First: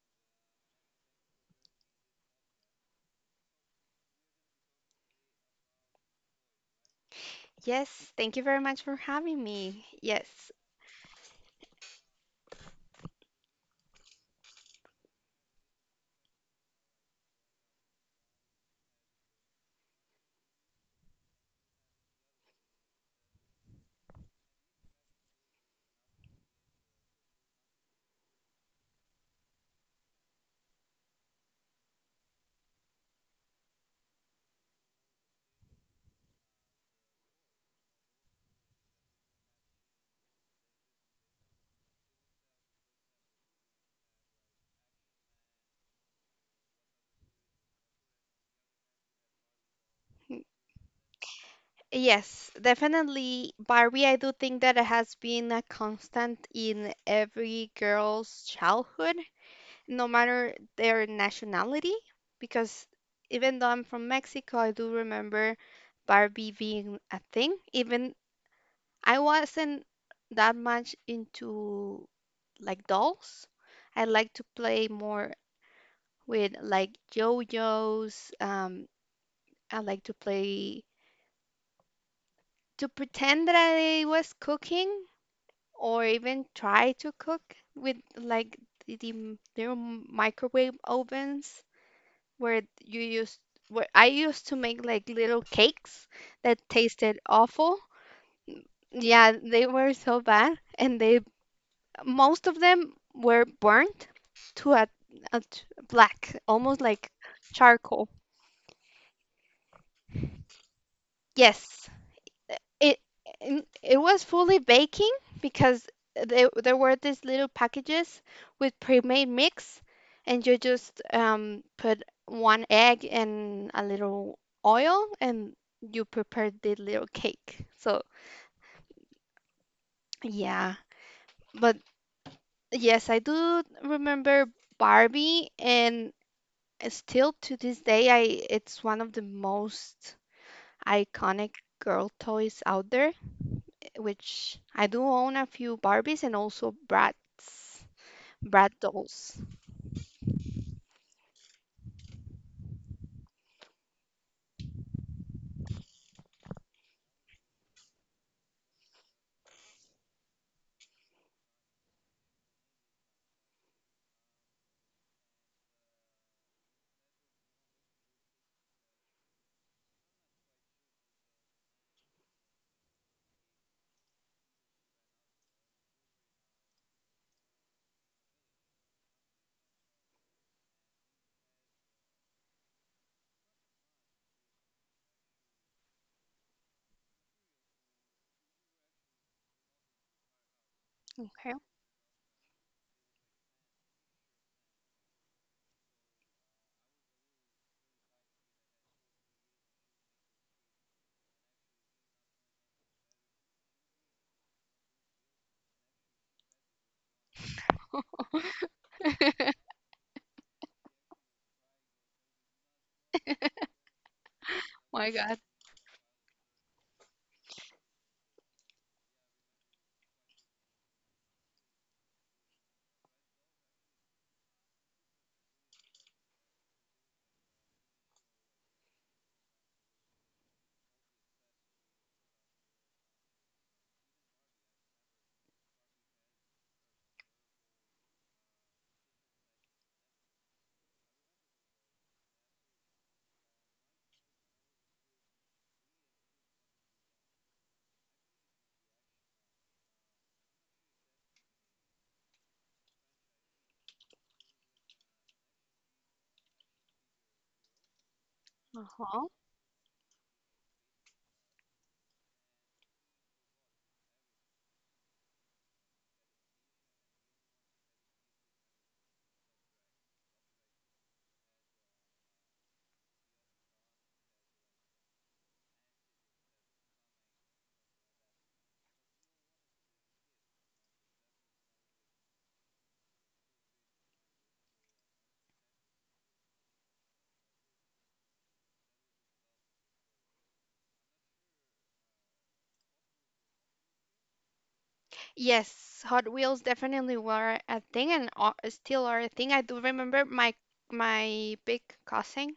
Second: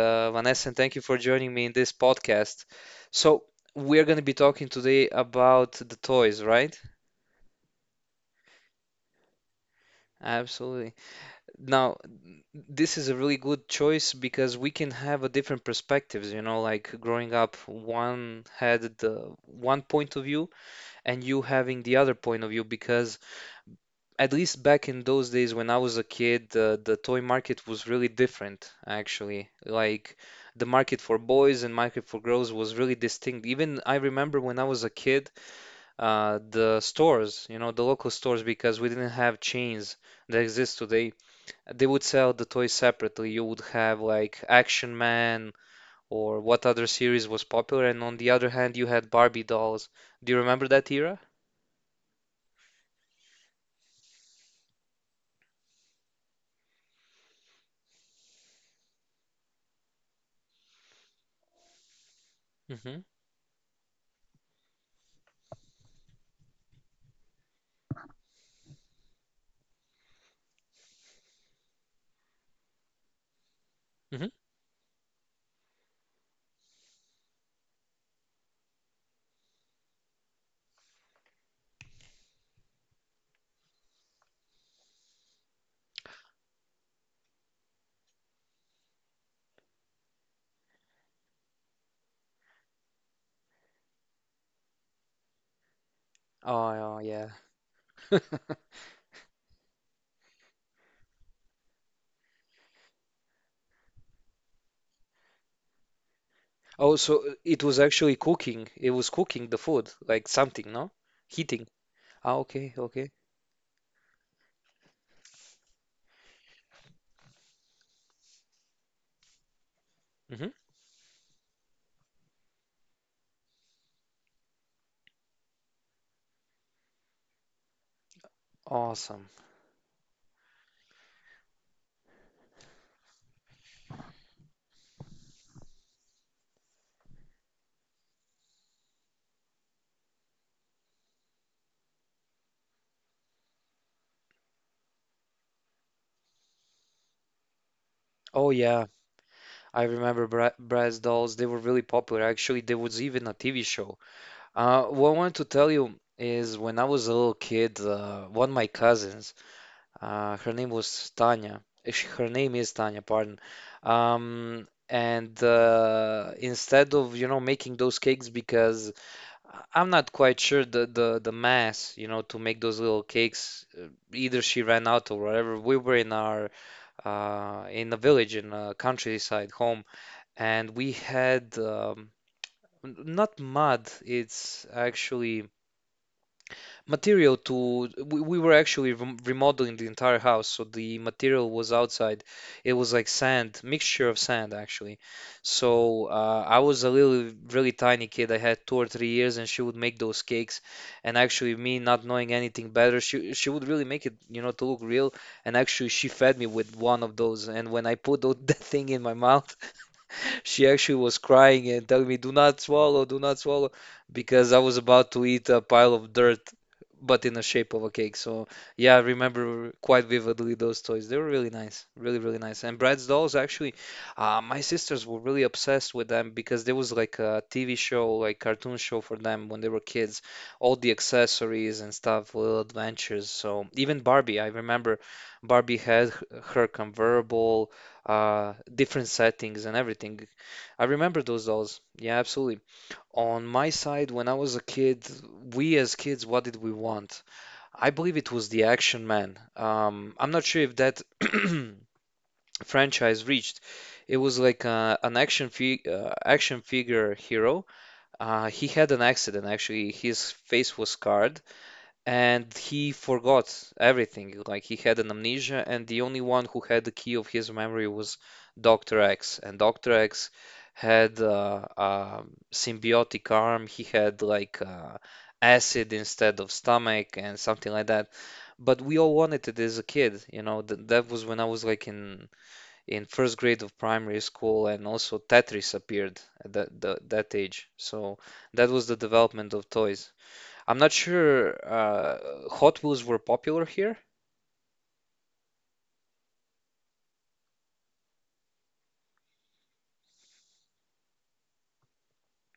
Vanessa, and thank you for joining me in this podcast. So, we're going to be talking today about the toys, right? Yes, thank you very much for having me. Yes. Absolutely. Now, this is a really good choice because we can have a different perspectives, you know, like growing up, one had the one point of view, and you having the other point of view because at least back in those days when I was a kid, the toy market was really different, actually. Like the market for boys and market for girls was really distinct. Even I remember when I was a kid, the stores, you know, the local stores, because we didn't have chains that exist today, they would sell the toys separately. You would have like Action Man or what other series was popular, and on the other hand, you had Barbie dolls. Do you Mm, remember that era? yes, definitely Barbie. I do think that it has been a constant in every girl's childhood, no matter their nationality, because Mm-hmm. even though I'm from Mexico, I do remember Barbie being a thing. Even I wasn't that much into like dolls. I like Mm-hmm. to play more with like yo-yos. I like to play, to pretend that I was cooking or even try to cook with like the microwave ovens, where you used, where I used to make like little cakes that Oh, tasted yeah. awful. Yeah, they were so bad, and they, most of them were burnt to a black, almost Oh, like so it was charcoal. actually cooking. It was cooking the food, like something, no? Heating. Yes. Ah, okay, it okay. it was fully baking because there were these little packages with pre-made mix, and Hmm. you just put one egg and a little oil, and you prepared the little cake. So Awesome. yeah, but yes, I do remember Barbie, and still to this day, I it's one of the most iconic girl toys out there, which I do own a few Barbies and also Bratz, Oh Brat yeah, dolls. I remember Bratz dolls. They were really popular. Actually, there was even a TV show. What I wanted to tell you is when I was a little kid, one of my cousins, her name was Tanya. Her name is Tanya, pardon. And instead of, you know, making those cakes because I'm not quite sure the mass, you know, to make those little cakes. Either she ran out or whatever. We were in a village, in a countryside home, and we had not mud. It's actually material, we were actually remodeling the entire house, so the material Okay. was outside. It was like sand, mixture of sand, actually. So I was a little really tiny kid. I had 2 or 3 years, and she would make those cakes. And actually, me not knowing anything better, she would really make it, you know, to look real. And actually, she fed me with one of those. And when I put that thing in my mouth, she actually was crying and telling me, do not swallow, do not swallow, because I was My about to God. eat a pile of dirt, but in the shape of a cake. So yeah, I remember quite vividly those toys. They were really nice, really, really nice. And Bratz dolls, actually, my sisters were really obsessed with them because there was like a TV show, like cartoon show for them when they were kids, all the accessories and stuff, little adventures. So even Barbie, I remember Barbie had her convertible, different settings and everything. I remember those dolls. Yeah, absolutely. On my side, when I was a kid, we as kids, what did we want? I believe it was the Action Man. I'm not sure if that franchise reached. It was like an action fig action figure hero. He had an Uh-huh. accident actually. His face was scarred, and he forgot everything. Like he had an amnesia, and the only one who had the key of his memory was Dr. X. And Dr. X had a symbiotic arm. He had like acid instead of stomach and something like that. But we all wanted it as a kid, you know. Th that was when I was like in first grade of primary school, and also Tetris appeared at that age. So that was the development of toys. I'm not sure Hot Wheels were popular here. Yes, Hot Wheels definitely were a thing, and still are a thing. I do remember my big cousin.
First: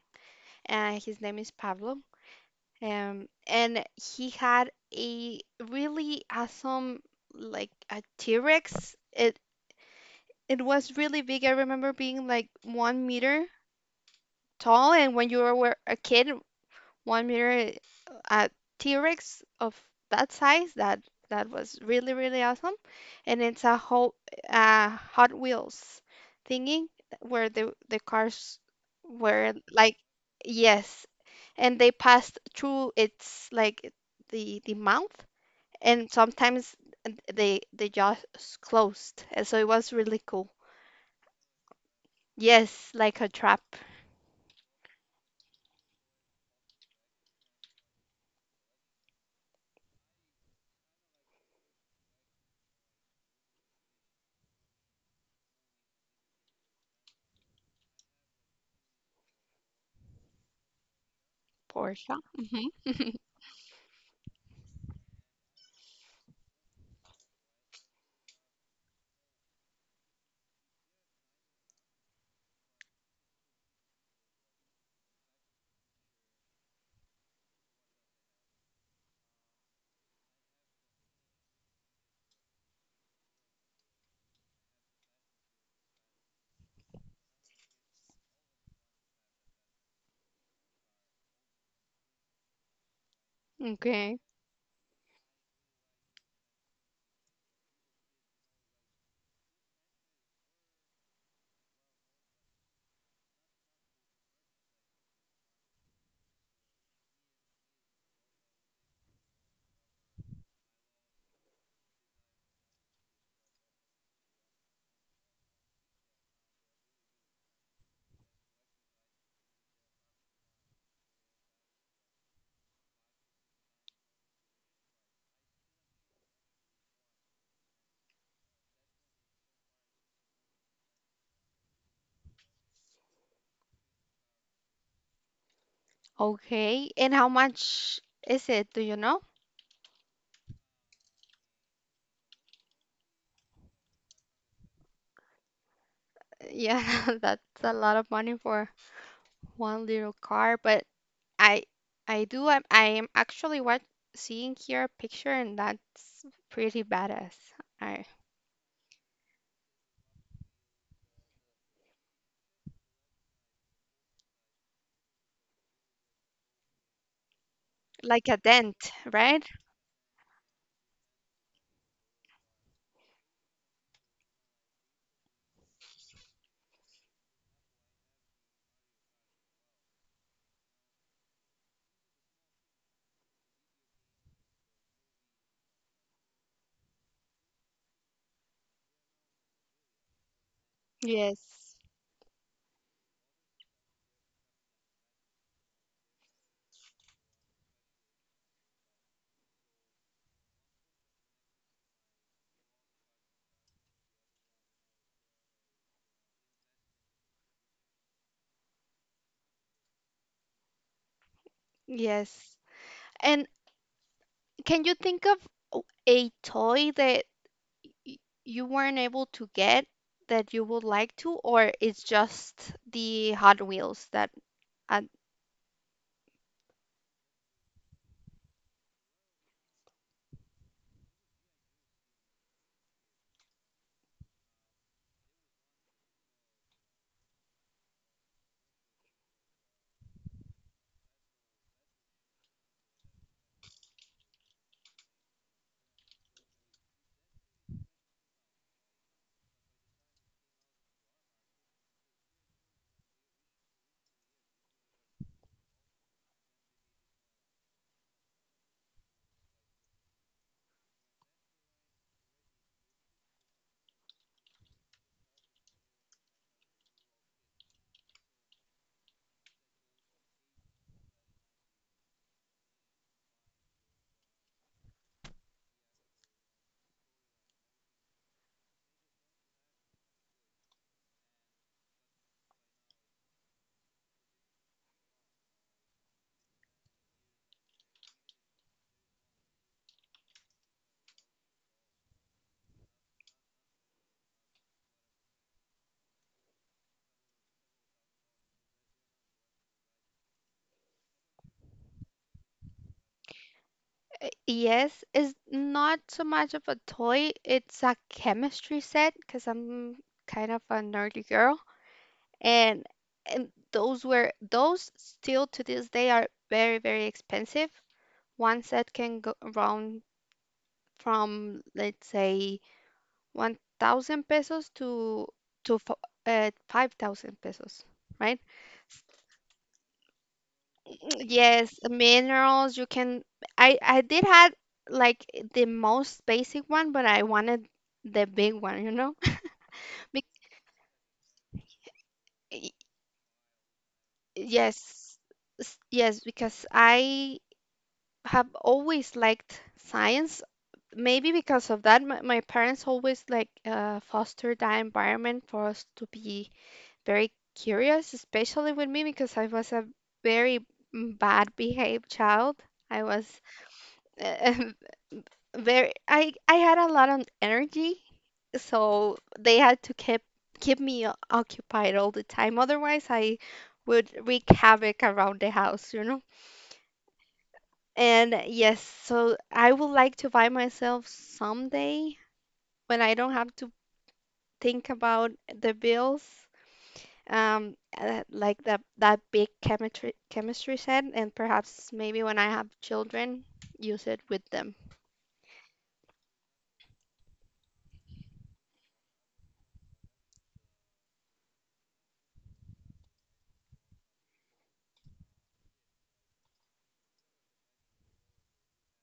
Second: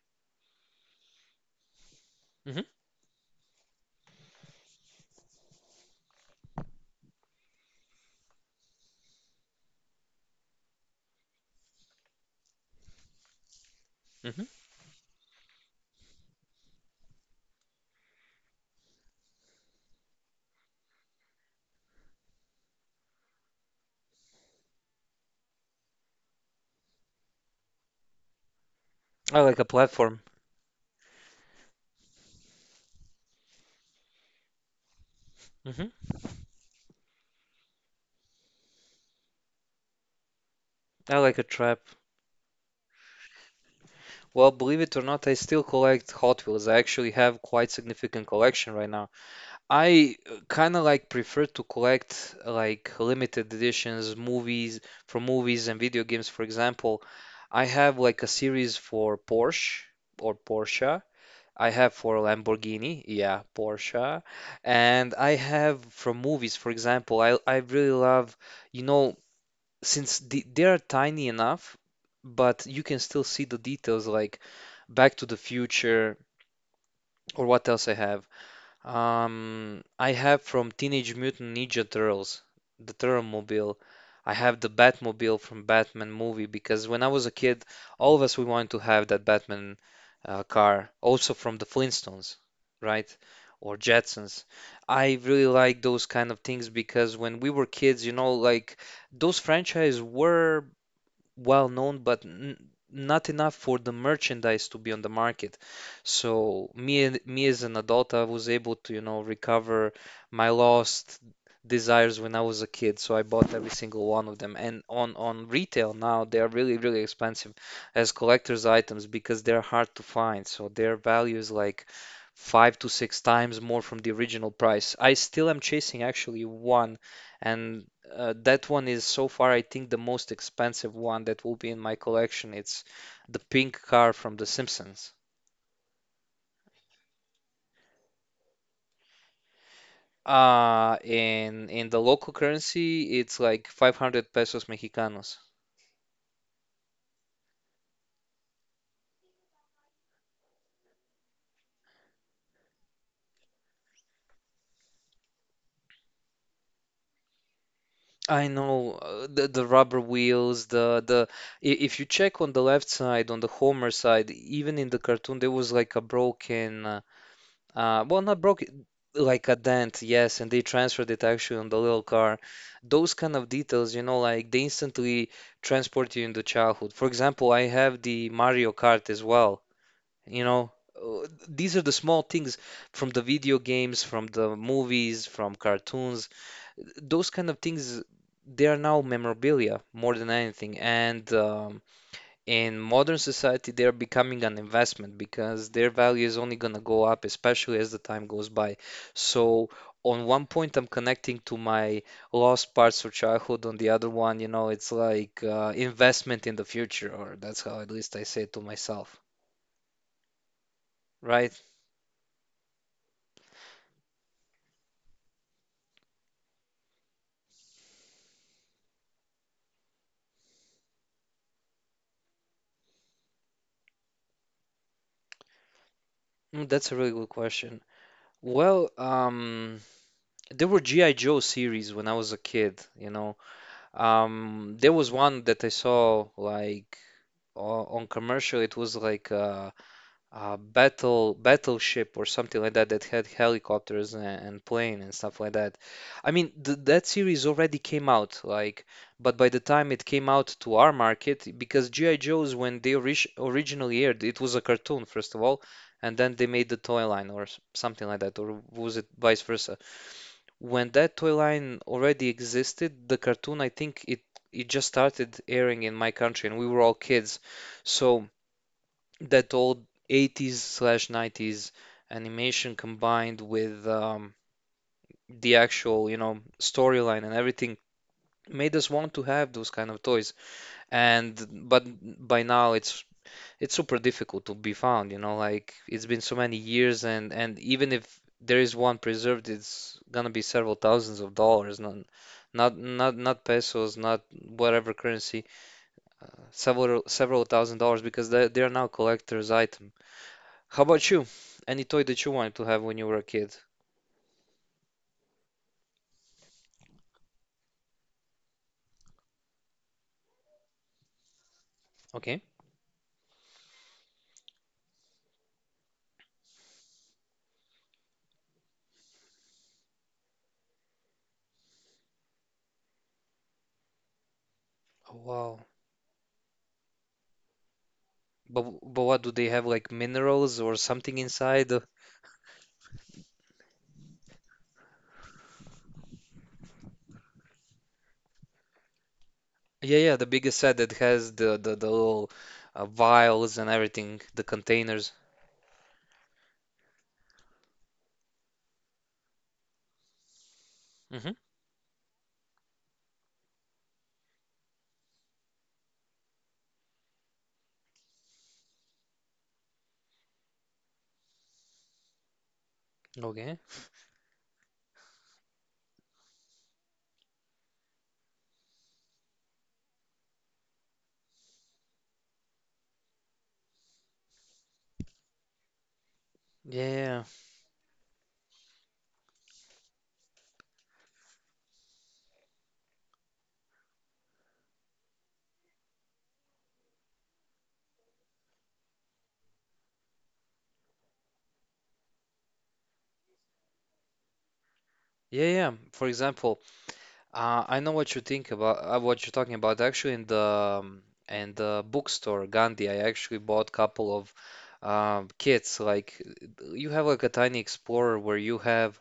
His name is Pablo. Mm-hmm. And he had a really awesome, like a T-Rex. It was really big. I remember being like 1 meter Mm-hmm. tall, and when you were a kid, one mirror, a T-Rex of that size, that was really really awesome. And it's a whole Hot Wheels thingy where the cars I were like a like, platform. yes, and they passed through its, like, the mouth, Mm-hmm. and sometimes they just closed, and so it was really cool. I like a trap. Yes, like a trap. Well, believe it or not, I still collect Hot Wheels. I actually have quite significant collection right now. I kind of like prefer to collect like limited editions, movies from movies and video games. For example, I have like a series for Porsche or Porsche. I have Porsche. for Lamborghini, Hmm. yeah, Porsche, and I have from movies, for example, I really love, you know, since they are tiny enough, but you can still see the details like Back to the Future or what else I have. I have from Teenage Mutant Ninja Turtles, the Turtlemobile. I have the Batmobile from Batman movie because when I was a kid, all of us we wanted to have that Batman car, also from the Flintstones, right? Or Okay. Jetsons. I really like those kind of things because when we were kids, you know, like those franchise were well known, but n not enough for the merchandise to be on the market. So me as an adult, I was able to, you know, recover my lost desires when I was a kid. So I bought every single one of them. And on retail now, they are really, really expensive as collector's items because they're hard to find. So their value is like five to six times more from the original price. I still am chasing actually one, and that one is so far, I think, the most expensive one that will be in my collection. It's the pink car from The Simpsons. Okay, and how much is it? Do you know? In the local currency, it's like 500 pesos mexicanos. Yeah, that's a lot of money for one little car. But I I am actually, what, seeing here a picture, and that's pretty badass. I I know the rubber wheels, if you check on the left side, on the Homer side, even in the cartoon, there was like a broken. Well, like a not broke, dent, right? like a dent, yes, and they transferred it actually on the little car. Those kind of details, you know, like they instantly transport you into childhood. For example, I have the Mario Kart as well, you know. These are the small things from the video games, from the movies, from cartoons. Those kind of things, they are now memorabilia more than anything. And Yes. In modern society, they are becoming an investment because their value is only going to go up, especially as the time goes by. So on one point, I'm connecting to my lost parts of childhood. On the other one, you know, it's like investment in the future, or that's how at least I say it to myself, right? Yes. And can you think of a toy that y- you weren't able to get, that you would like to, or it's just the Hot Wheels that uh, That's a really good question. Well, there were GI Joe series when I was a kid, you know. There was one that I saw, like, on commercial. It was like battleship or something like that that had helicopters, and plane, and stuff like that. I mean, th that series already came out, like, but by the time it came out to our market, because G.I. Joe's, when they originally aired, it was a cartoon first of all, and then they made the toy line or something like that, or was it vice versa? When that toy line already existed, the cartoon, I think it just started airing in my country, and we were all kids, so that old 80s/90s animation combined with the actual, you know, storyline and everything made us want to have those kind of toys. And But by now it's super difficult to be found, you know, like it's been so many years, and even if there is one preserved, it's gonna be several thousands of dollars, not pesos, not whatever currency, several $1,000 because they are now collector's items. How about you? Any toy that you wanted to have when you were a kid? Yes, is not so much of a toy. It's a chemistry set because I'm kind of a nerdy girl, Okay. and those still to this day are very very expensive. One set can go around from, let's say, 1,000 pesos Oh, to wow. to f- uh, 5,000 pesos, right? But what do they have like minerals or something inside? Yes, minerals, you can. I did had like the most basic one, but I wanted the big one, you know? Yeah, yeah, Bec- the biggest set that has the little y- vials and everything, the containers. yes. Yes, because I have always liked science. Maybe Hmm. because of that, my parents always, like, fostered that environment for us to be very curious, especially with me because I was a very bad behaved child. I was Okay. very I had a lot of energy, so they had to keep me occupied all the time. Otherwise, I would wreak havoc around the house. Yeah, yeah, And yes, so I would like to buy myself someday, when I don't have to think about the bills, like that big chemistry set, and perhaps maybe when I have children, use it with them. yeah, yeah. For example, I know what you think about what you're talking about. Actually, um, in the bookstore Gandhi, I actually bought a couple of kits. Like you have like a tiny explorer where you have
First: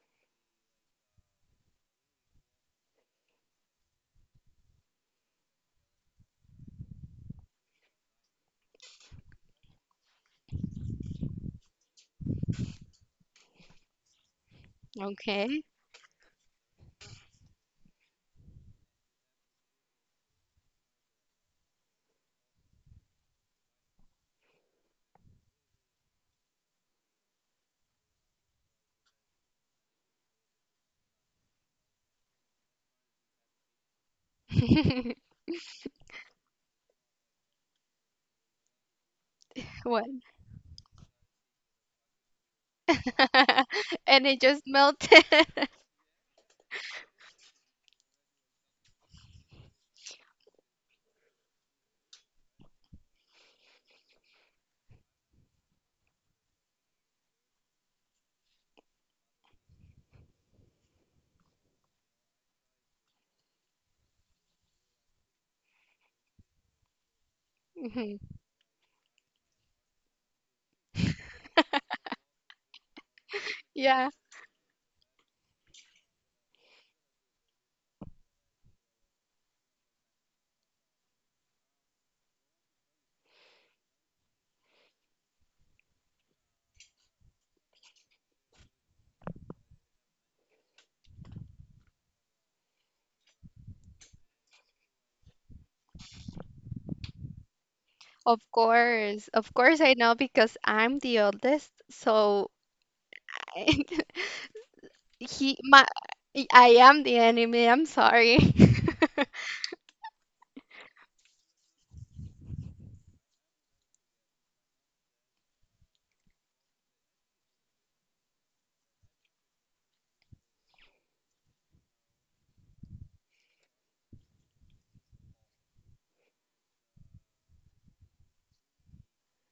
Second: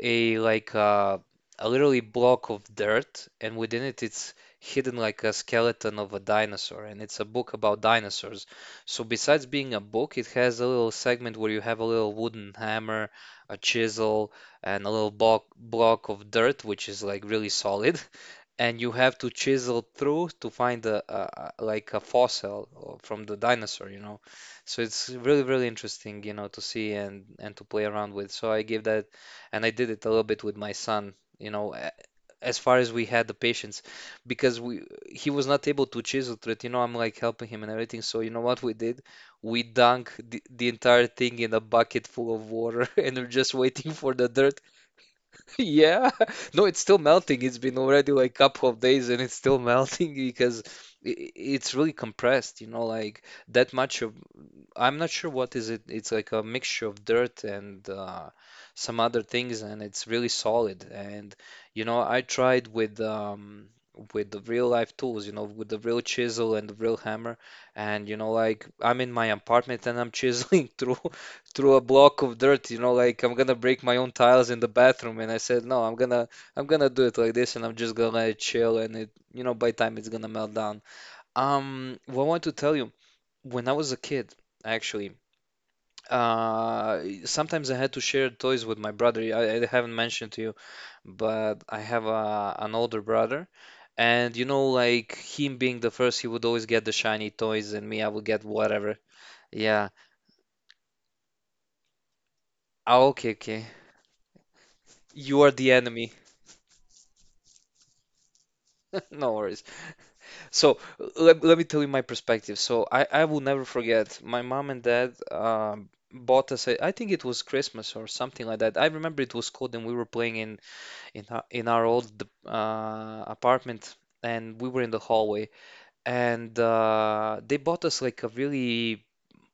a, like, a literally block of dirt, and within it, it's hidden like a skeleton of a dinosaur, and it's a book about dinosaurs. So besides being a book, it has a little segment where you have a little wooden hammer, a chisel, and a little block Okay. block of dirt, which is like really solid. And you have to chisel through to find a like a fossil from the dinosaur, you know. So it's really really interesting, you know, to see and to play around with. So I gave that, and I did it a little bit with my son, you know, as far as we had the patience, because we he was not able to chisel through it, you know. I'm like helping him and everything. So you know what we did? We What. dunk the entire thing in a bucket full of water, and we're just waiting for And the it dirt just melted. Yeah. No, it's still melting. It's been already like couple of days and it's still melting because it's really compressed, you know, like that much of. I'm not sure what is it. It's like a mixture of dirt and some other things, and it's really solid. And you know, I tried with with the real life tools, you know, with the real chisel and the real hammer. And you Mhm. know, like I'm in my apartment and I'm chiseling through through a block of dirt. You know, like I'm gonna break my own Yeah, tiles in the bathroom. And I said, no, I'm gonna do it like this, and I'm just gonna let it chill. And it, you know, by time it's gonna melt down. What I want to tell you, when I was a kid, actually. Sometimes I had to share toys with my brother. I haven't mentioned to you, but I have a, an older brother, and you know, like him being the first, he would always get the shiny toys, and me, I would of get whatever. course. Of course Yeah. I know, because I'm the oldest. So Ah, okay, okay. I, You are he the my enemy. I am the enemy. I'm sorry. No worries. So let me tell you my perspective. So I will never forget. My mom and dad bought us a, I think it was Christmas or something like that. I remember it was cold and we were playing in in our old apartment, and we were in the hallway, and they bought us like a really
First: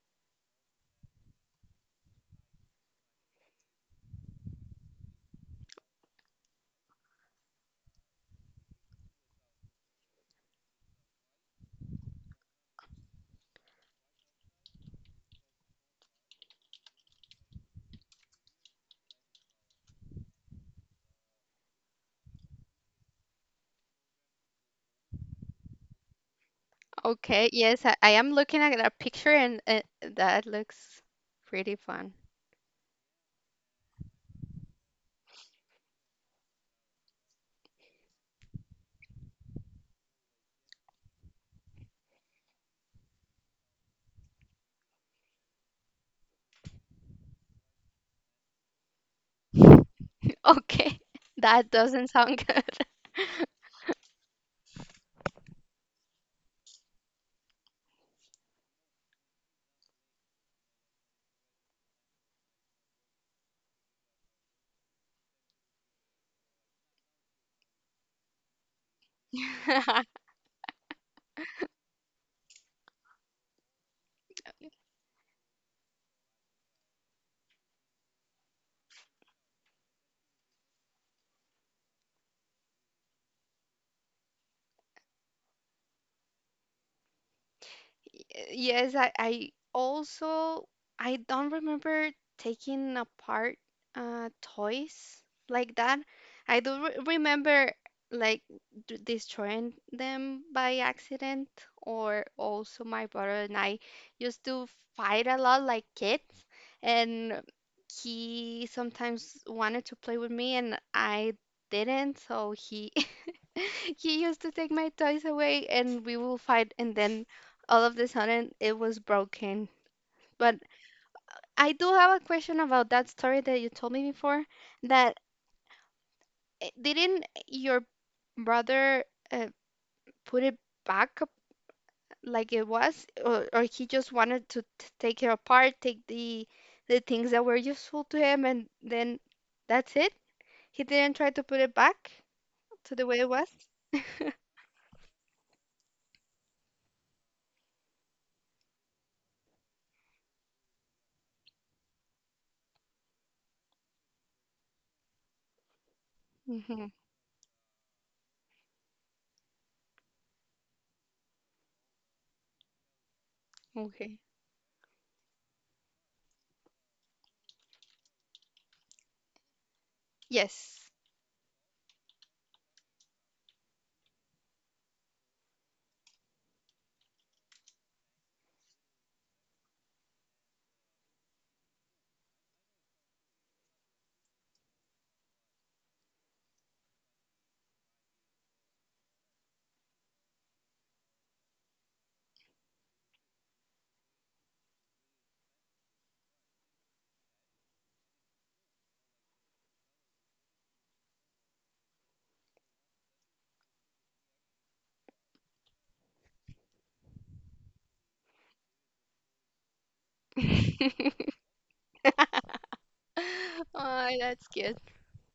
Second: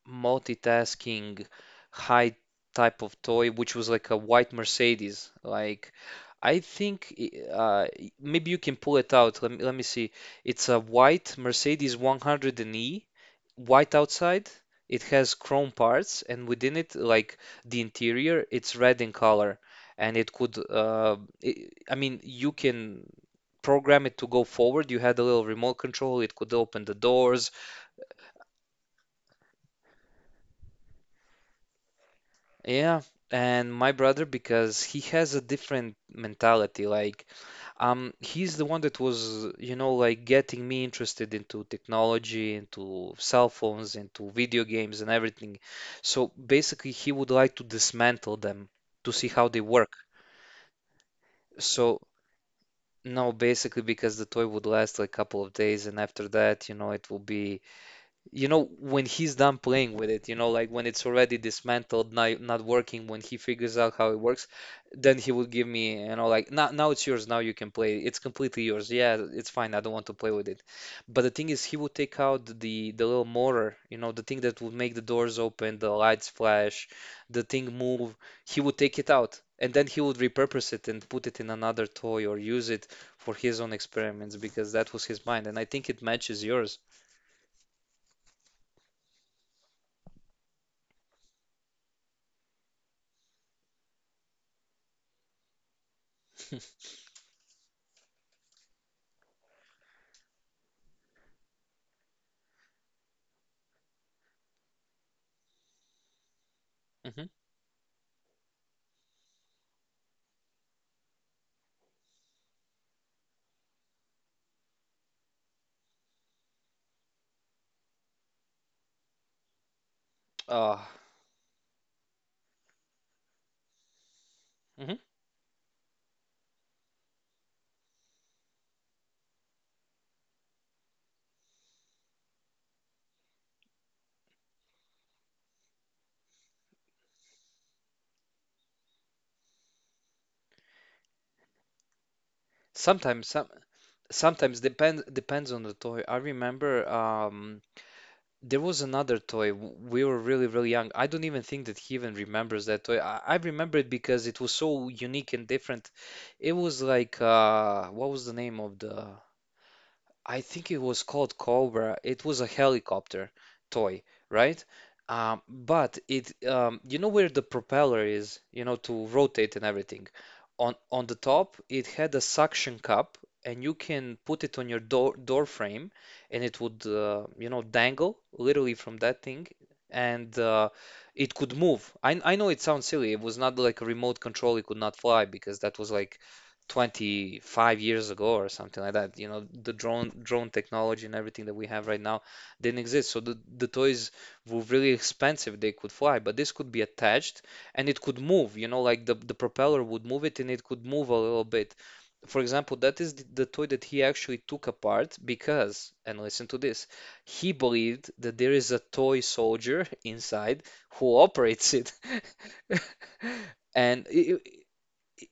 multitasking, high type of toy, which was like a white Mercedes. Like, I think i- uh, maybe you can pull it out. Let me see. It's a white Mercedes 100 E white outside. It has chrome parts, and within it, like the interior, it's red in color. And it could, i I mean, you can program it to go forward. You had a little remote control, it could open the Okay, doors. yes, I am looking at that picture, and that looks pretty fun. Yeah. And my brother, because he has a different mentality, like. He's the one that was, you know, like getting me interested into technology, into cell phones, into video games and everything. So basically, he would like to dismantle them to see how they work. Okay. That So doesn't sound good. no, basically because the toy would last like a couple of days, and after that, you know, it will be. You know, when he's done playing with it, you know, like when it's already dismantled, not working, when he figures out how it works, then he would give me, you know, like now it's yours, now you can play. It's completely yours. Yeah, it's fine. I don't want to play with it. But the thing is, he would take out the little motor, you know, the thing that would make the doors open, the lights flash, the thing move. He would take it out, and then he would repurpose it and put it in another toy or use it for his own experiments because that was his mind, and I think it matches yours. Yes, I also I don't remember taking apart toys like that. I do re remember, like, d destroying them by accident, or also my brother and I used to fight a lot like kids, Hmm. and he sometimes wanted to play with me, and I didn't, so he he used to take my toys away, and we will fight, and then all of the sudden it was broken. But Oh, I do have a question about that story that you told me before, hmm. that didn't your brother, uh, put it back up like it was, or, he just wanted to t take it apart, take the things that were useful to him, and then that's it? He didn't try to put it back to the way it Sometimes, was? some, sometimes depends on the toy. I remember there was another toy. We were really, really young. I don't even think that he even remembers that toy. I remember it because it was so unique and different. It was Hmm. like what was the name of the? I think it was called Cobra. It was a helicopter toy, Okay. right? But it, you know where the propeller is, you know, to rotate and everything. On Yes. on the top, it had a suction cup, and you can put it on your door frame, and it would, you know, dangle literally from that thing, and it could move. I know it sounds silly. It was not like a remote control. It could not fly because that was like 25 years ago or something like that. You know, the drone technology and everything that we have right now didn't exist. So the toys were really expensive. They could fly, but this could be attached and it could move, you know, like the propeller would move it and it could move a little bit. For example, that is the toy that he actually took apart because, and listen to this, he believed that there is a toy soldier inside who operates it. Oh, And it, that's cute.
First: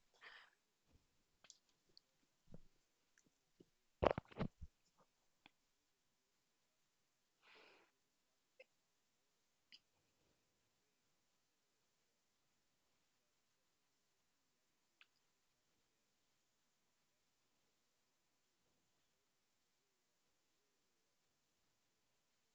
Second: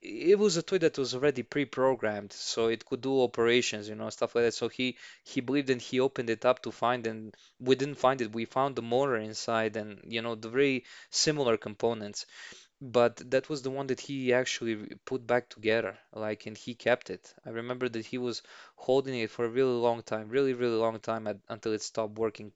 it was a toy that was already pre-programmed, so it could do operations, you know, stuff like that. So he believed and he opened it up to find, and we didn't find it. We found the motor inside, and you know, the very similar components. But that was the one that he actually put back together, like, and he kept it. I remember that he was holding it for a really long time, really, really long time at, until it stopped working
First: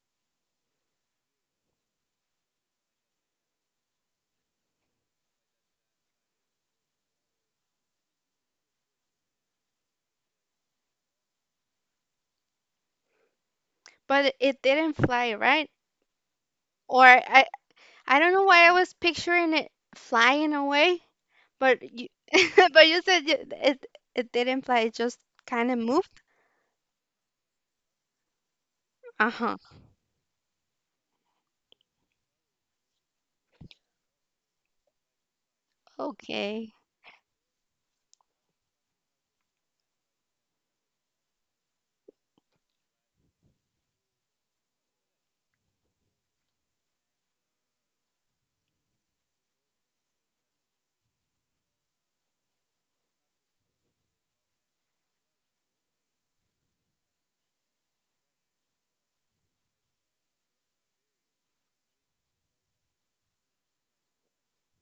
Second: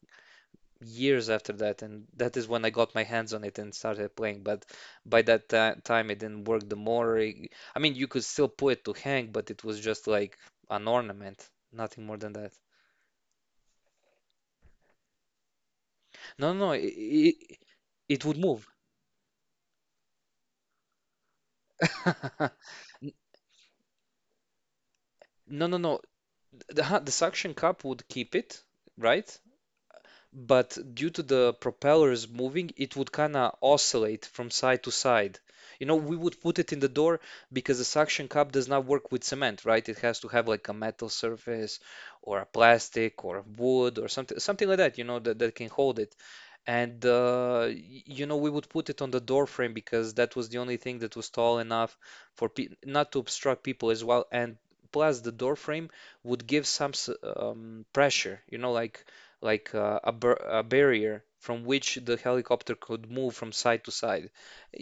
years after that, and that is when I got my hands on it and started playing. But by that time, it didn't work. The more, I mean, you could still put it to hang, but it was just like an ornament, nothing more than that. But it didn't fly, right? No, no, Or it I it, don't would know why move. I was picturing it flying away, but you but you said, it didn't fly, it just No, kind no, of no. moved. The, the suction cup would keep it, right? Uh-huh. But due to the propellers moving, it would kind of oscillate from side to side. You know, we would put it Okay. in the door because the suction cup does not work with cement, right? It has to have like a metal surface or a plastic or a wood or something like that, you know, that can hold it. And you know, we would put it on the door frame because that was the only thing that was tall enough for pe not to obstruct people as well. And plus, the door frame would give some pressure, you know, like a barrier from which the helicopter could move from side to side.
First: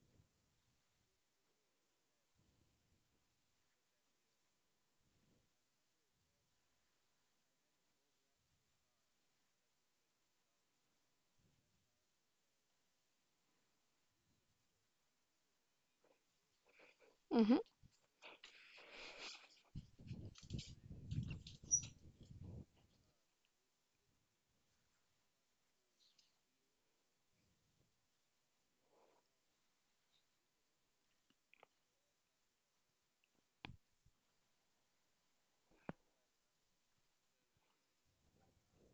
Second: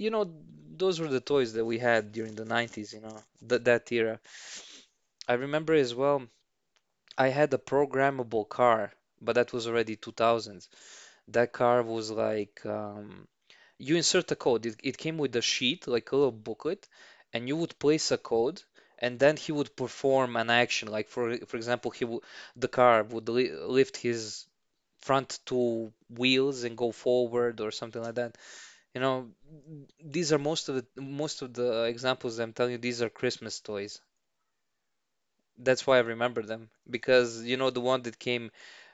You know, those were the toys that we had during the 90s, you know, th that era. I remember as well, I had a programmable car, but that was already 2000s. That car was like you insert a code. It came with a sheet, like a little booklet, and you Mm-hmm. would place a code, and then he would perform an action. Like for example, he would. The car would li lift his front 2 wheels and go forward or something like that. You know, these are most of the examples I'm telling you. These are Christmas toys. That's why I remember them because you know the one that came,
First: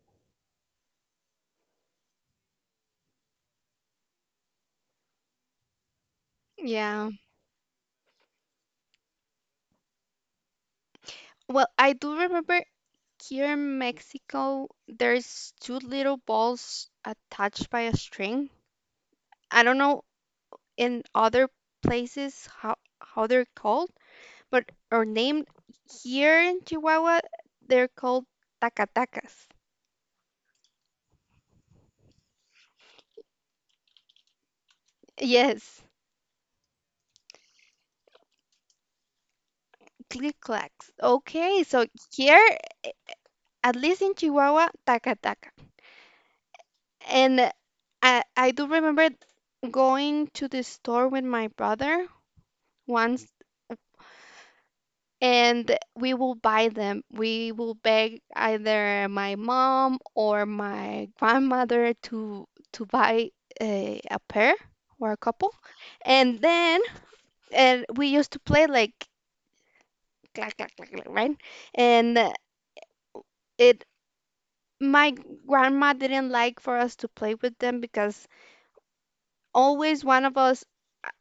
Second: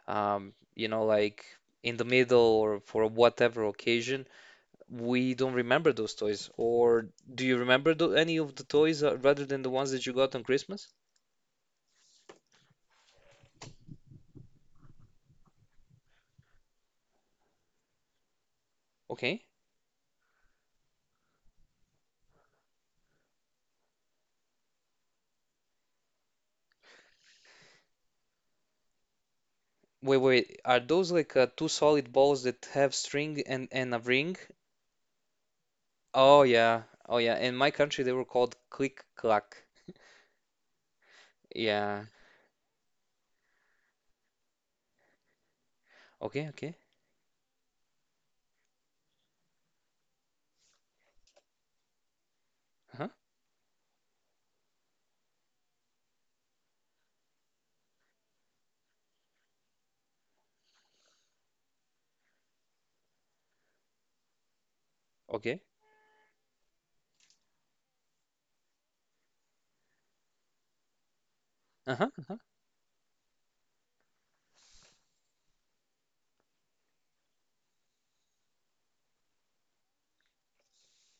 you know, like in the middle or for whatever occasion we don't remember those toys. Yeah. Or do you remember any of the toys rather than the ones that you got on Christmas? Well, I do remember, here in Mexico, there's two little balls attached by a string. Okay. I don't know in other places how they're called, but are named here in Chihuahua. They're called tacatacas. Wait, wait. Are those like two solid balls that have string and a ring? Yes, Oh yeah. Oh yeah. In my country, they were called click clack. click clacks. Okay, so Yeah. here, at least in Chihuahua, tacataca. Okay. Okay. And I do remember going to the store with my brother Uh-huh. once, and we will buy them. We will beg either my mom or my grandmother to buy a pair or a couple, Okay. and then and we used to play, like, clack, clack, clack, clack, right? Uh-huh. And Uh-huh. it my grandma didn't like for us to play with them because always one of us,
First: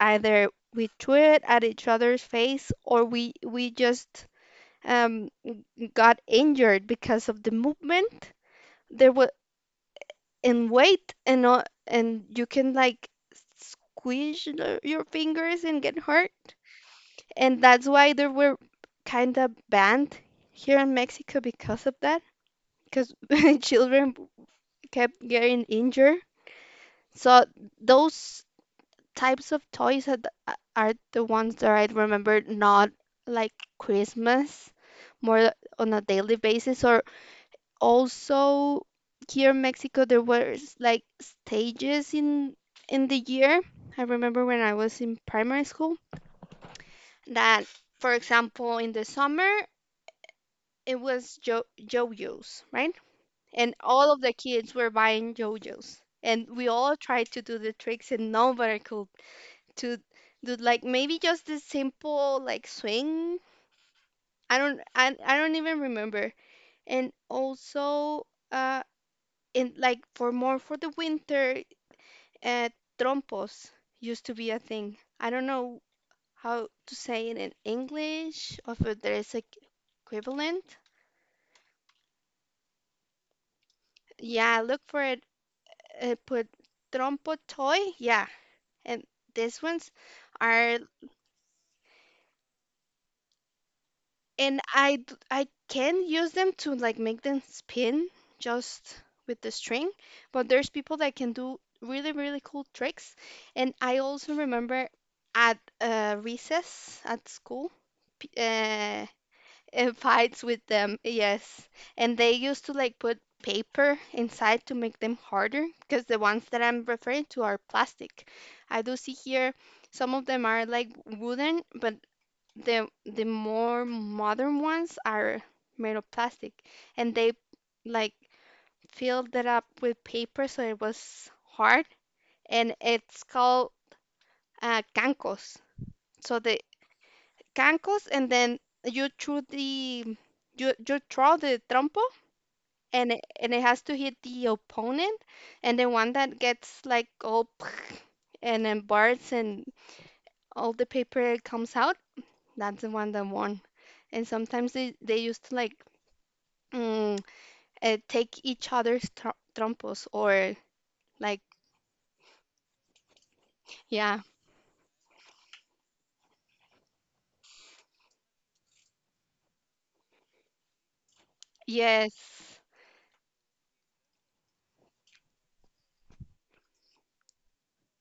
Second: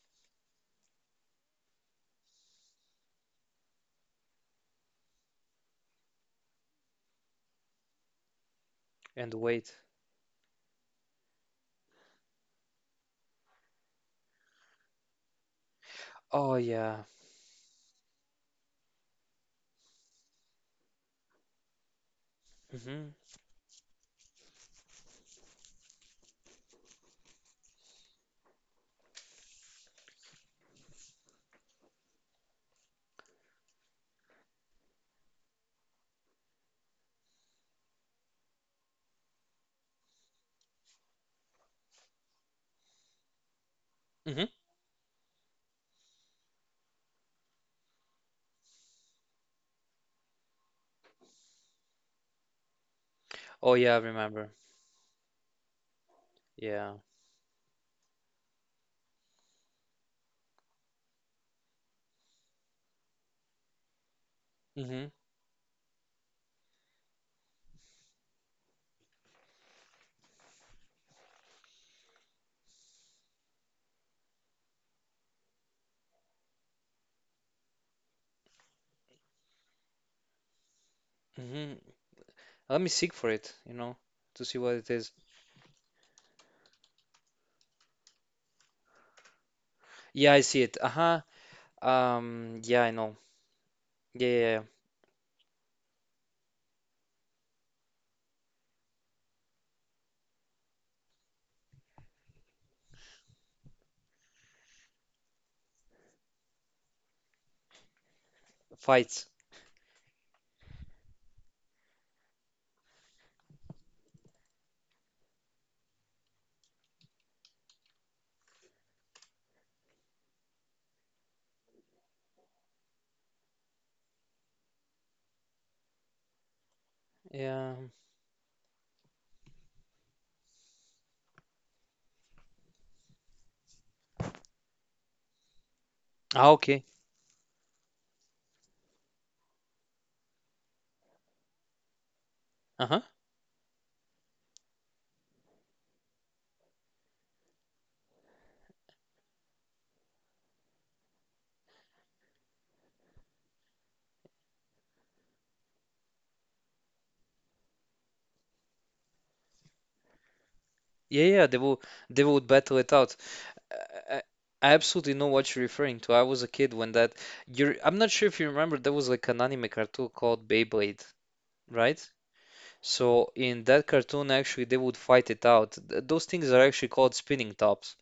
either we threw it at each other's face, or we just um got injured because of the movement, there was, And wait. and weight and all, and you can, like, squeeze your fingers and get hurt. Oh yeah. And that's why they were kind of banned here in Mexico because of that, Mm-hmm. because children kept getting injured. So those types of toys are are the ones that I remember, not like Christmas, more on a daily basis. Or also, here in Mexico there were, like, stages in the year. I remember Mm-hmm. when I was in primary school that, for example, in the summer it was JoJo's, right? Oh And yeah. I all of the remember. kids were buying JoJo's. And we Yeah. all tried to do the tricks, and nobody could, to do, like, maybe just the simple, like, swing. I don't, Mm-hmm. I don't even remember. And also in, like, for more for the winter, uh trompos used to be a thing. I don't know how to say it in English, or if there is a equivalent. Mm-hmm. Let me seek for it. You know, to see what it Yeah, is. look for it. Put "trompo toy." Yeah, and these ones Yeah, I see it. are, Uh-huh. Yeah, I know. Yeah, yeah, yeah. and I can use them to, like, make them spin just with the string. But there's people that can do really really cool tricks. And I also remember at, recess at school. p- uh, Fights. It fights with them, yes. And they used to, like, put paper inside to make them harder, because the ones that I'm referring to are plastic. I do see here, some of them are like wooden, but the more modern ones are made of plastic. And they, Yeah. like, filled it up with paper so it was hard, and it's called cancos. So Ah, the okay. cancos, and then you threw the you you throw the trompo, Uh-huh. and it, has to hit the opponent, and the one that gets, like, all and then bursts and all the paper comes out, that's the one that won. And sometimes they used to, like, mm, take each other's trompos, or Yeah, like... yeah, they will, they would battle it out. I, Yeah. I I absolutely know what you're referring to. I was a kid when that you're. I'm not sure if you remember there was like an anime cartoon called Beyblade, right? Yes, So in that cartoon actually they would fight it out. Those things are actually called spinning tops.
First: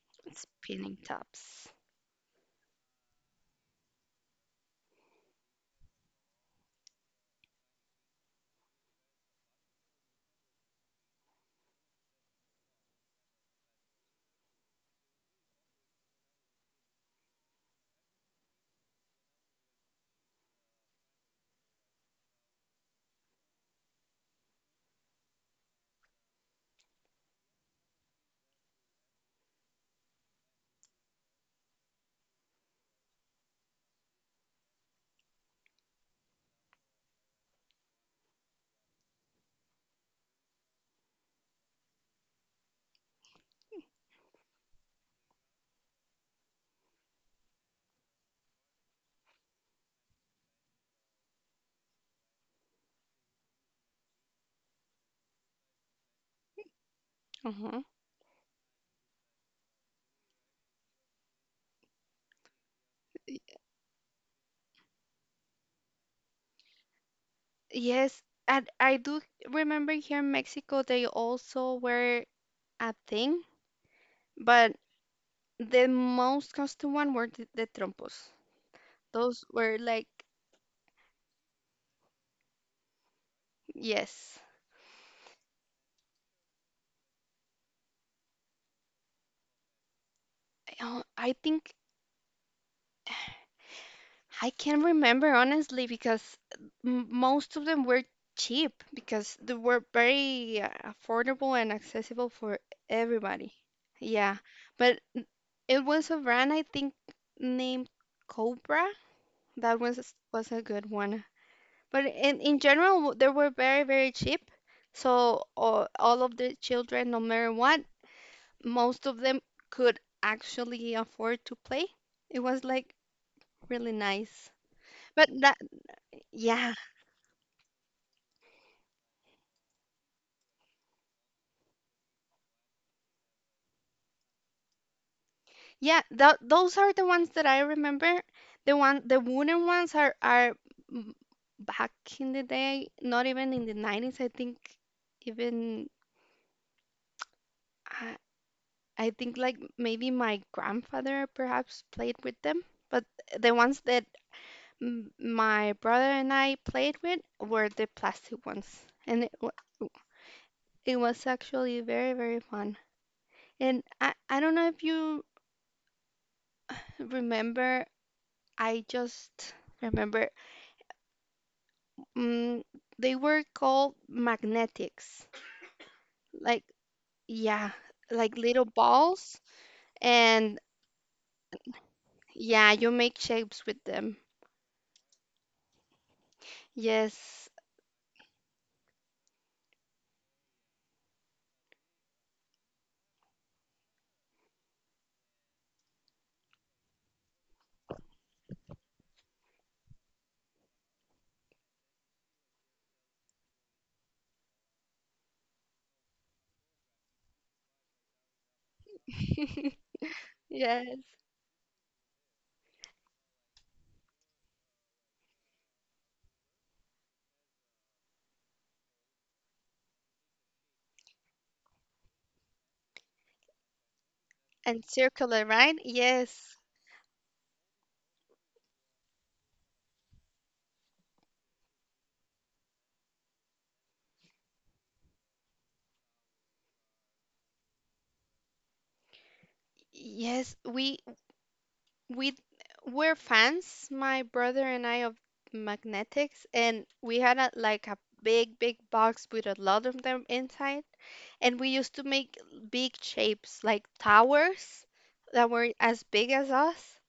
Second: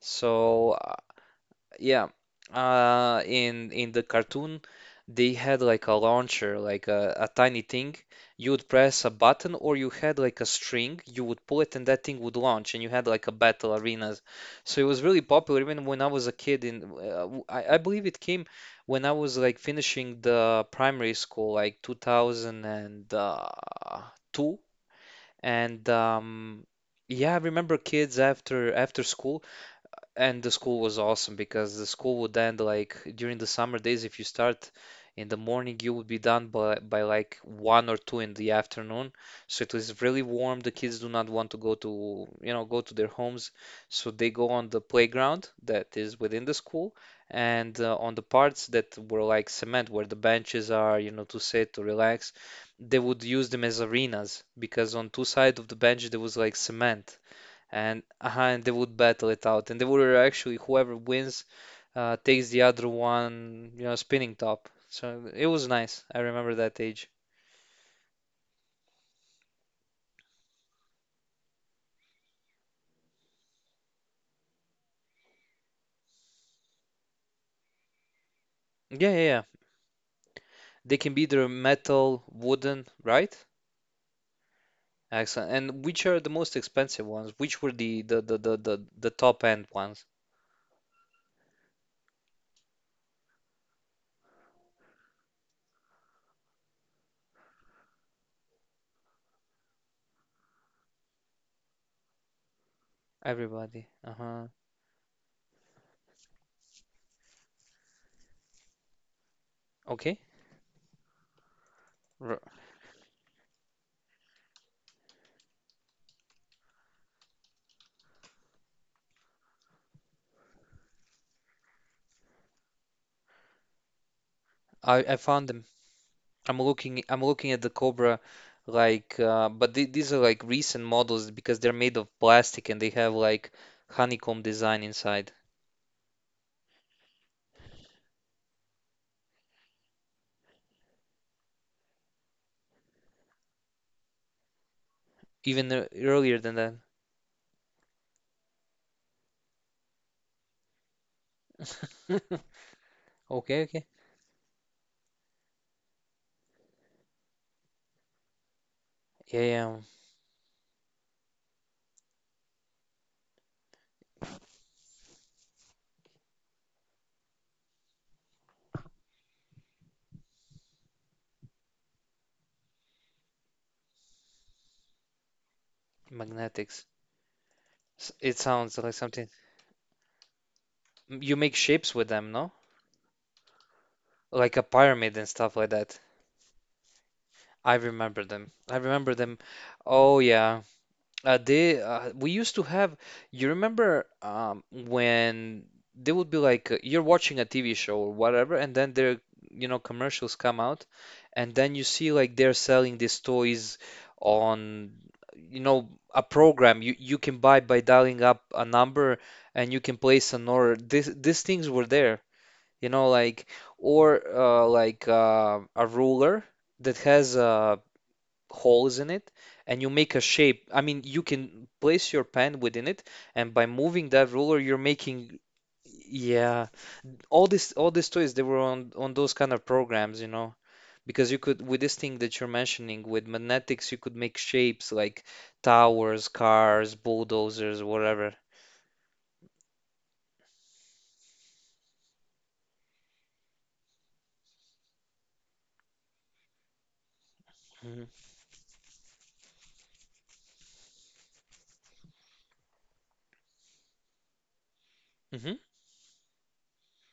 So spinning tops. yeah, in the cartoon, they had like a launcher, like a tiny thing. You would press a button, or you had like a string. You would pull it, and that thing would launch, and you had like a battle arena. So it was really popular, even when I was a kid. In I believe it came when I was like finishing the primary school, like 2002, and yeah, I remember kids after school, and the school was awesome because the school would end like during the summer days. If you start in the morning, you would be done by like one or two in the afternoon. So it was really warm. The kids do not want to go to, you know, go to their homes, so they go on the playground that is within the school and on the parts that were like cement, where the benches are, you know, to sit to relax. They would use them as arenas because on two sides of the bench there was like cement Uh-huh. and they would battle it out, and they would actually whoever wins takes the other one, you know, spinning top. So it was nice. I remember that age. Yes, and I do remember here in Mexico, they also were a thing, but the most constant one were the trompos. Yeah, yeah, yeah. Those were, like, They can be either metal, wooden, right? yes. Excellent. And which are the most expensive ones? Which were the top end ones? I think I can't remember honestly, because most of them were cheap, because they were very affordable and accessible for everybody. Everybody. Yeah, Uh-huh. but it was a brand, I think, named Cobra. That Okay. was a good one. But R- in general, they were very very cheap. So all of the children, no matter what, most of them could actually afford to play. It was, like, really nice. I But found them. I'm yeah, looking, I'm looking at the Cobra, like but these are like recent models because they're made of plastic and they have like honeycomb design inside, yeah, those are the ones that I remember. The wooden ones are, mm, back in the day, not even in the 90s. I think, even even earlier than I, I think like maybe my grandfather perhaps played that. with them. But the Okay, ones okay. that my brother and I played with were the plastic ones, and Yeah, yeah, it was actually very, very fun. And I don't know if you remember, I just remember um, they were called magnetics. Like, magnetics. yeah, like It little sounds like something. balls. And You make shapes with them, no? yeah, you make shapes with them. Like a pyramid and stuff like that. Yes. I remember them. I remember them. Oh yeah. They we used to have. You remember when they would be like, you're watching a TV show or whatever, and then their, you know, commercials come out, and then you see like they're selling these toys on, you know, a program you can buy by dialing up a number and you can place an order. Yes. This These things were there, you know, like, or like a ruler that has a holes in it and you make a shape. I mean, you can place your pen within it, and by moving that ruler, you're And making, circular, right? Yes. yeah, all this all these toys they were on those kind of programs, you know, because you could, with this thing that you're mentioning with magnetics, you could make shapes like towers, cars, bulldozers, whatever. Yes, we we're fans, my brother and I, of magnetics, and we had a, like a Hmm. big, big box with a lot of them inside, and we used to make big shapes like towers that Hmm. were as big as us.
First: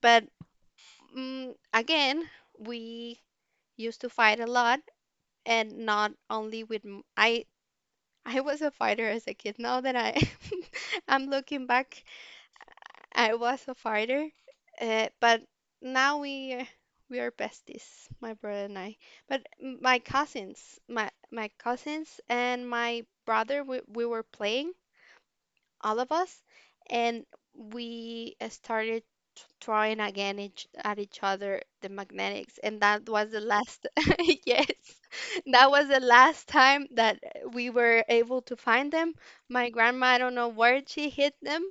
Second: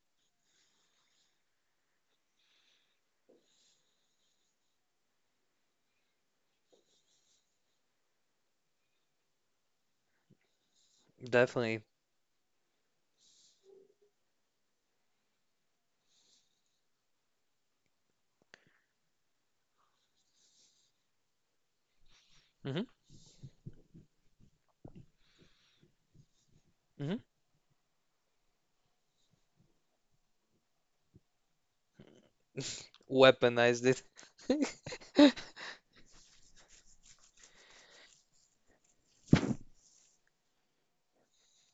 But again, we used to fight a lot, and not only with I. I was a fighter as a kid. Now that I, I'm looking Definitely. back, I was a fighter, but now we are- we are besties, my brother and I. But my cousins, my cousins and Hmm. my brother, we were playing, all of us, Hmm. and we started throwing again each, at each other the magnetics, and that was the Weaponized last. Yes, it. that was the last time that we were able to find them. My grandma, I don't know where she hid them.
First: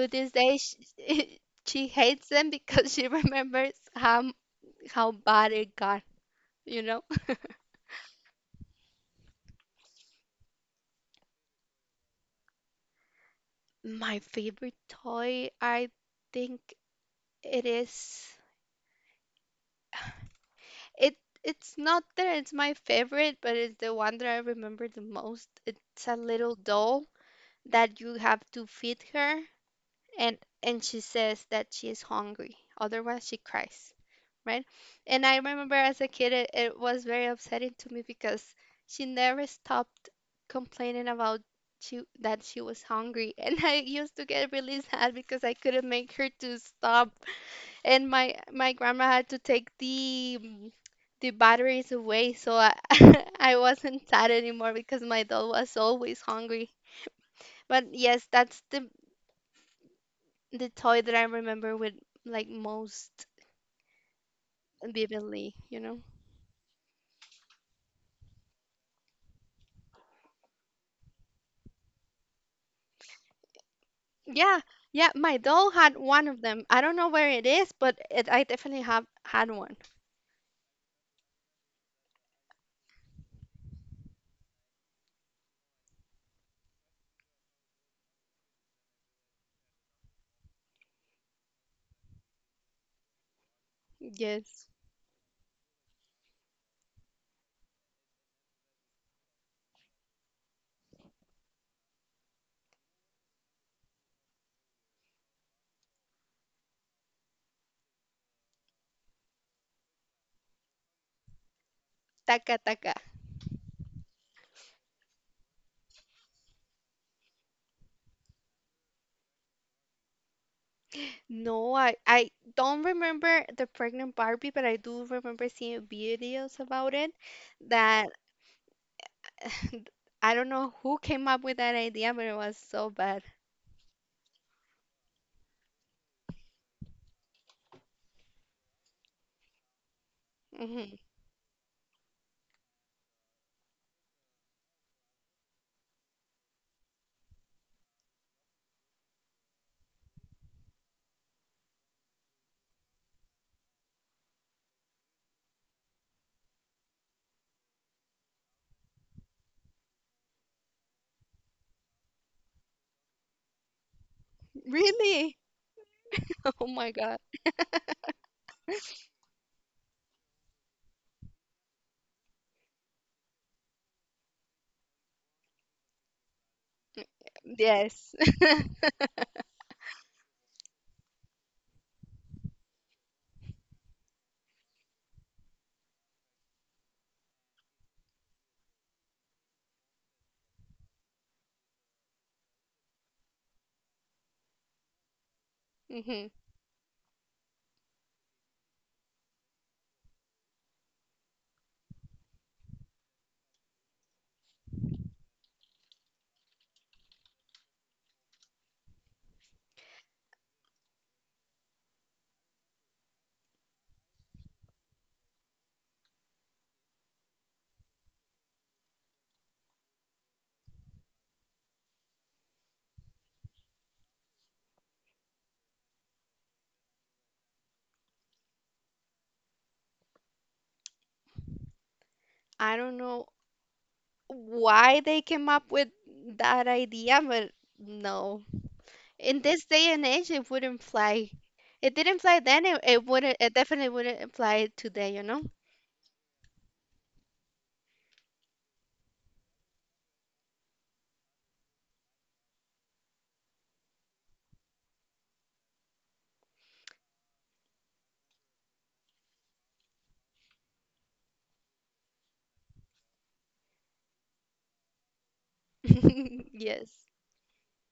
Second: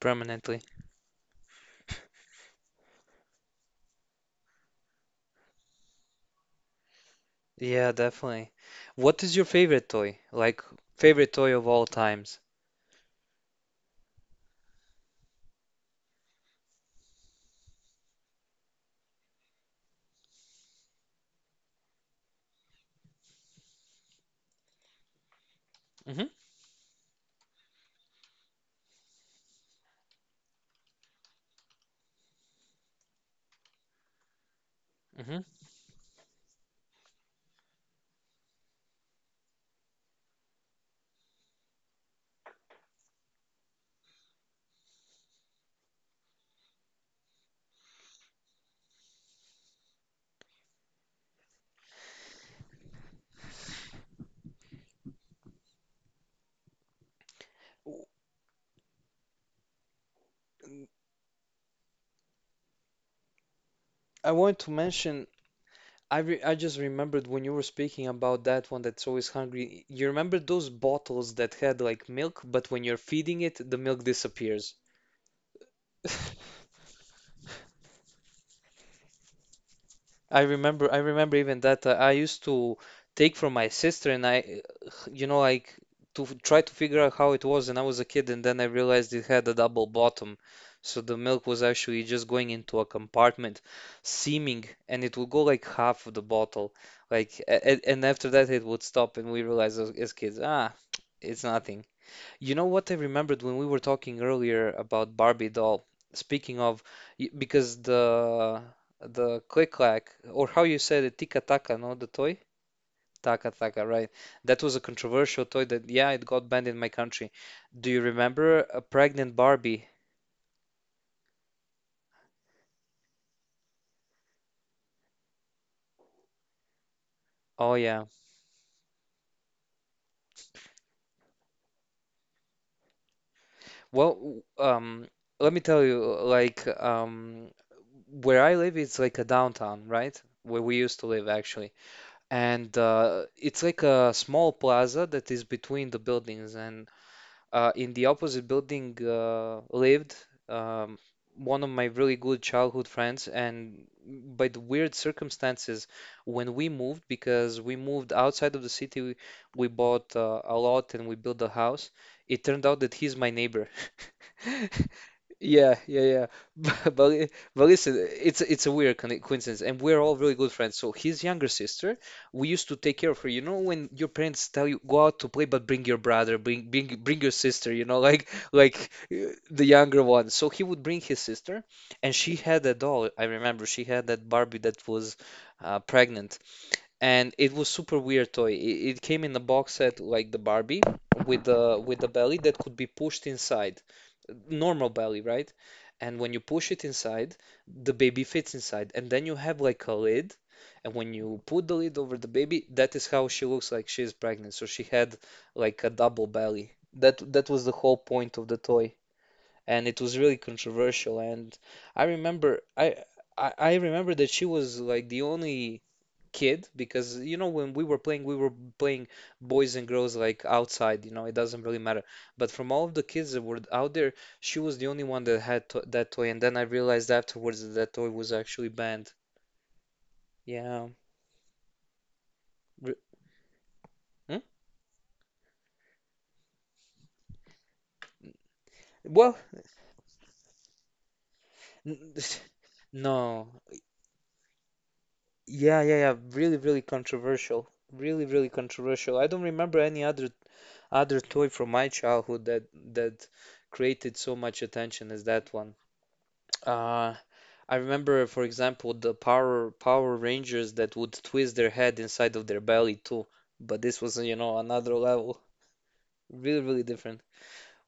this day, Permanently. she, she hates them because she remembers how bad it got, you know. Yeah, definitely. What is your favorite toy? Like favorite toy of all times? My favorite toy, I think it is. It It's not that it's my favorite, but it's the one that I remember the most. It's a Hmm. little doll that you have to feed her and and she says that she is hungry. Otherwise she cries, right? And I Hmm. remember as a kid it, it was very upsetting to me because she never stopped complaining about she that she was hungry. And I used to get really sad because I couldn't make her to stop and my grandma had to take the the batteries away, so I I wasn't sad anymore because my doll was always hungry. But yes, that's the toy that I remember with like most I wanted to mention, vividly, you know. I just remembered when you were speaking about that one that's always hungry. You remember those bottles that had like milk, but when you're feeding it, the milk Yeah, disappears? yeah, my doll had one of them. I don't know where it is, but it, I definitely have had one. I remember even that I used to take from my sister, and I, you know, like to try to figure out how it was, and I was a kid, and then I realized it had a double bottom, so the milk was actually just going into a compartment, Yes. seeming, and it would go like half of the bottle, like, and after that it would stop, and we realized as kids, ah, it's nothing. You know what I remembered when we were talking earlier about Barbie doll? Speaking of, because the click clack, or how you said it, Tika Taka, no, the toy, Taka taka. Taka Taka, right? That was a controversial toy that, yeah, it got banned in my country. Do you remember a pregnant Barbie? No, I don't remember the pregnant Barbie, but I do remember seeing videos about it Oh that yeah. I don't know who came up with that idea, but it was so bad. Well, let me tell you, like, where I live, it's like a downtown, right? Where we Hmm. used to live, actually. And it's like a small plaza that is between the buildings. And in the opposite building lived um, one of my really good childhood friends. And by the weird circumstances, when we moved, because we moved outside of the city, we bought a lot and we built a house. It turned out that he's my neighbor. Really? Yeah, yeah, yeah. Oh my But, but God. li- but listen, it's a weird coincidence, and we're all really good friends. So his younger sister, we used to take care of her. You know, when your parents tell you go out to play, but bring your brother, bring your sister. You know, Yes. like the younger one. So he would bring his sister, and she had a doll. I remember she had that Barbie that was pregnant, and it was super weird toy. It came in a box set like the Barbie with the belly that could be pushed inside, normal belly, right? And Hmm. when you push it inside, the baby fits inside, and then you have like a lid, and when you put the lid over the baby, that is how she looks like she is pregnant. So she had like a double belly. That was the whole point of the toy, and it was really controversial. And I remember I remember that she was like the only kid, because you know when we were playing boys and girls like outside, you know, it doesn't really matter, but from all of the kids that were out there, she was the only one that had to that toy, and then I realized afterwards that that toy was actually banned, yeah. I don't Re- know hmm? why they came up with that idea, but no. In Well, this day and age, it wouldn't fly. It n- didn't fly then, it, it wouldn't, no, it definitely wouldn't fly today, you know? yeah, yeah, yeah, really really controversial, really really controversial. I don't remember any other other toy from my childhood that that created so much attention as that one. uh I remember, for example, the Power Rangers that would twist their head inside of their belly too. But this was, you know, another level. Really, really Yes. different.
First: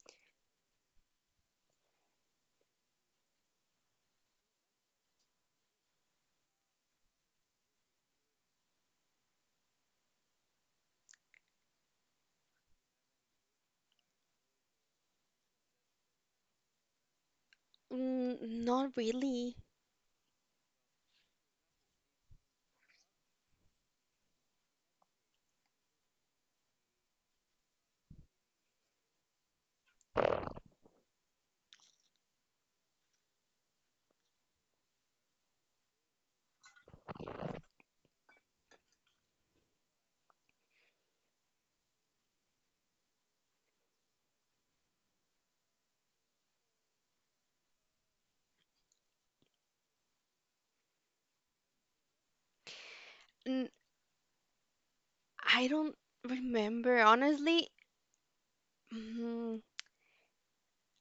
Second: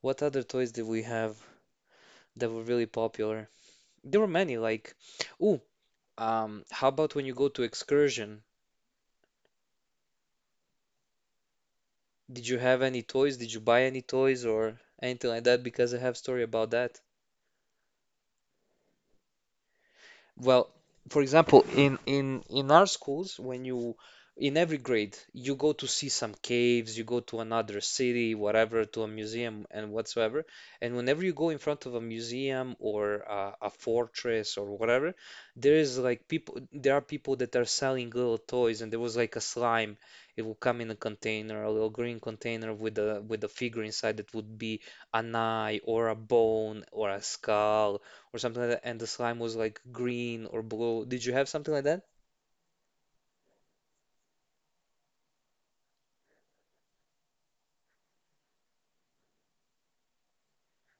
What other toys did we have that were really popular? There were many, like, ooh, how about when you go to excursion? Did you have any toys? Did you buy any toys or anything like that? Because I have story about that. Mm, not really. Well, for example, in our schools, when you, in every grade you go to see some caves, you go to another city, whatever, to a museum and whatsoever, and whenever you go in front of a museum or a fortress or whatever, there is like people, there are people that are selling little toys, and there was like a slime. It would come in a container, a little green container with a figure inside that would be an eye or a bone or a skull or something like that, and the slime was like green or blue. Did you have something like that? N I don't remember, honestly. Mm,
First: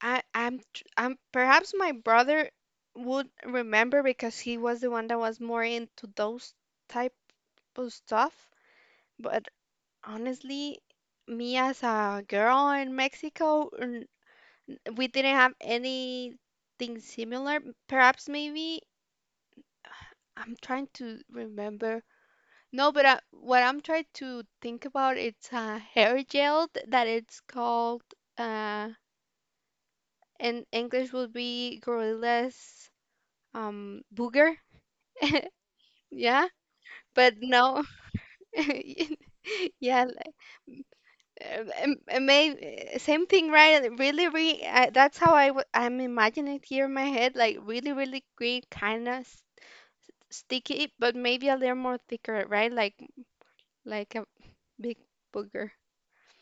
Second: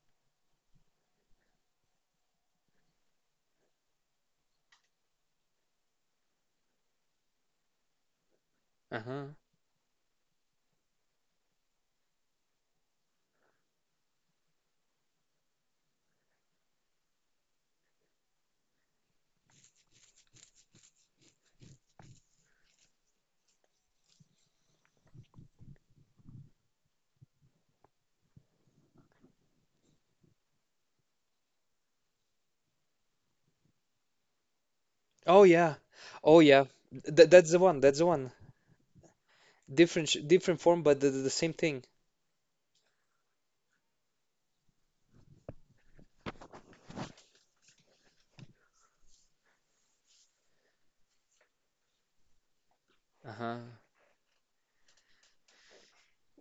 I'm perhaps my brother would remember because he was the one that was more into those type of stuff. Uh-huh. But honestly, me as a girl in Mexico, we didn't have anything similar. Perhaps maybe I'm trying to remember. No, but I, what I'm trying to think about it's a hair gel that it's called uh in English would be gorilla's booger. Oh yeah. Oh Yeah, yeah. Th but That's the one. no. That's the one. Yeah, Different like, different form, but the same thing. Maybe same thing, right? Really really, that's how I I'm imagining it here in my head, like really really green, kind of sticky, but maybe a little more thicker, right? like Uh-huh. like a big booger,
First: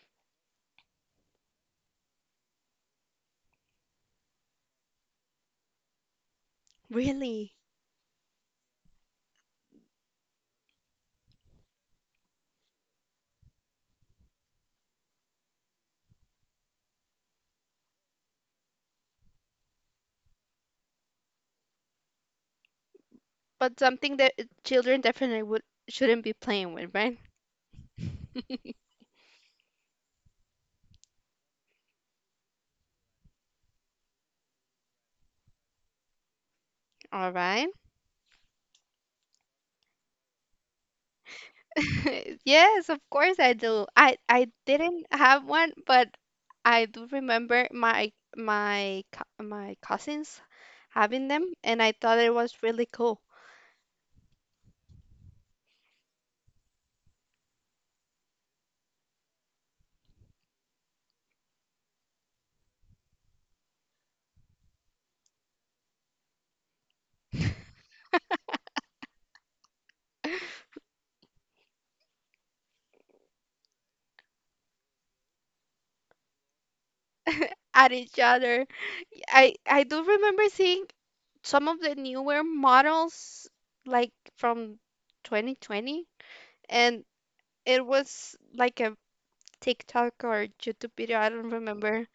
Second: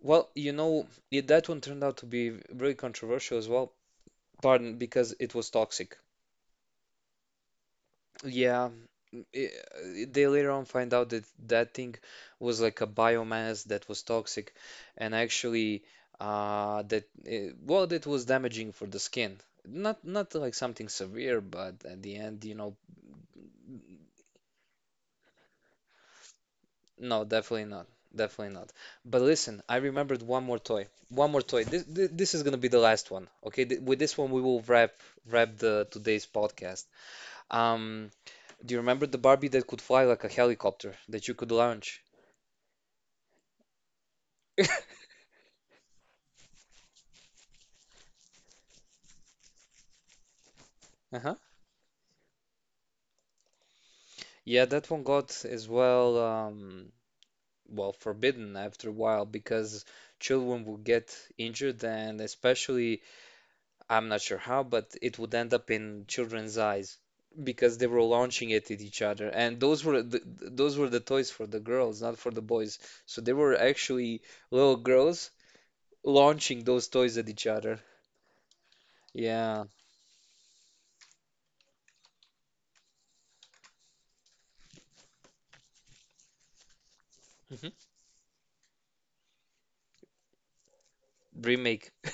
Well, you know, it, that one turned out to be really controversial as well. Pardon, because it was toxic. really. Yeah, they later on find out that that thing was like a biomass that was toxic, and actually, well, that was damaging for the skin. Not not like something severe, but at the end, you know, But something that children definitely would shouldn't be playing with, right? no, definitely not, definitely not. But listen, I remembered one more toy, one more toy. This is gonna be the last one, okay? Th With this one, we will wrap wrap the today's podcast. All right. Um, do you remember the Barbie that could fly like a helicopter that you could launch? Yes, of course I do. I didn't have one, but I do remember my my cousins having Uh-huh. them, and I thought it was really cool Yeah, that one got as well, well, forbidden after a while because children would get injured, and especially, I'm not sure how, but it would end up in children's eyes because they were launching it at each other, and those were the toys for the girls, not for the boys. So they were actually little girls launching those toys at each other. at each other. Yeah. I do remember seeing some of the newer models like from 2020, and Mhm. it was like a TikTok or YouTube video. I don't Remake. remember.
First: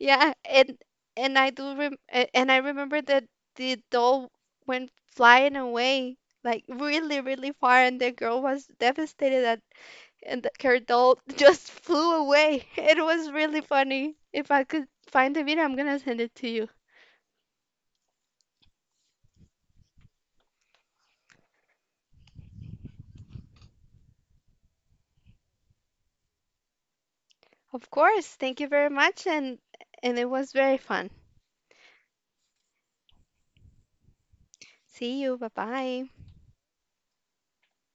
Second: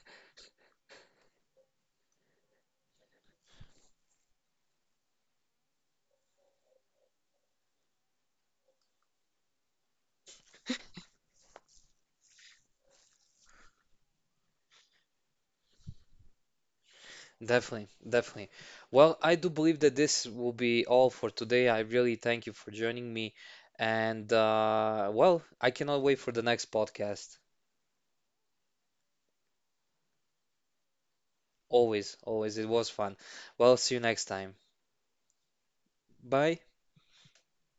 Yeah, and I do and I remember that the doll went flying away like really really far, and the girl was devastated that and that her doll just flew away. It was really funny. If I could find the video, I'm gonna send it to you. Definitely, definitely. Well, I do believe that this will be all for today. I really thank you for joining me. And well, I cannot wait for the next podcast. Of course. Thank you very much, and it was very fun. Always, always. It was fun. Well, see you next time. See you. Bye bye. Bye.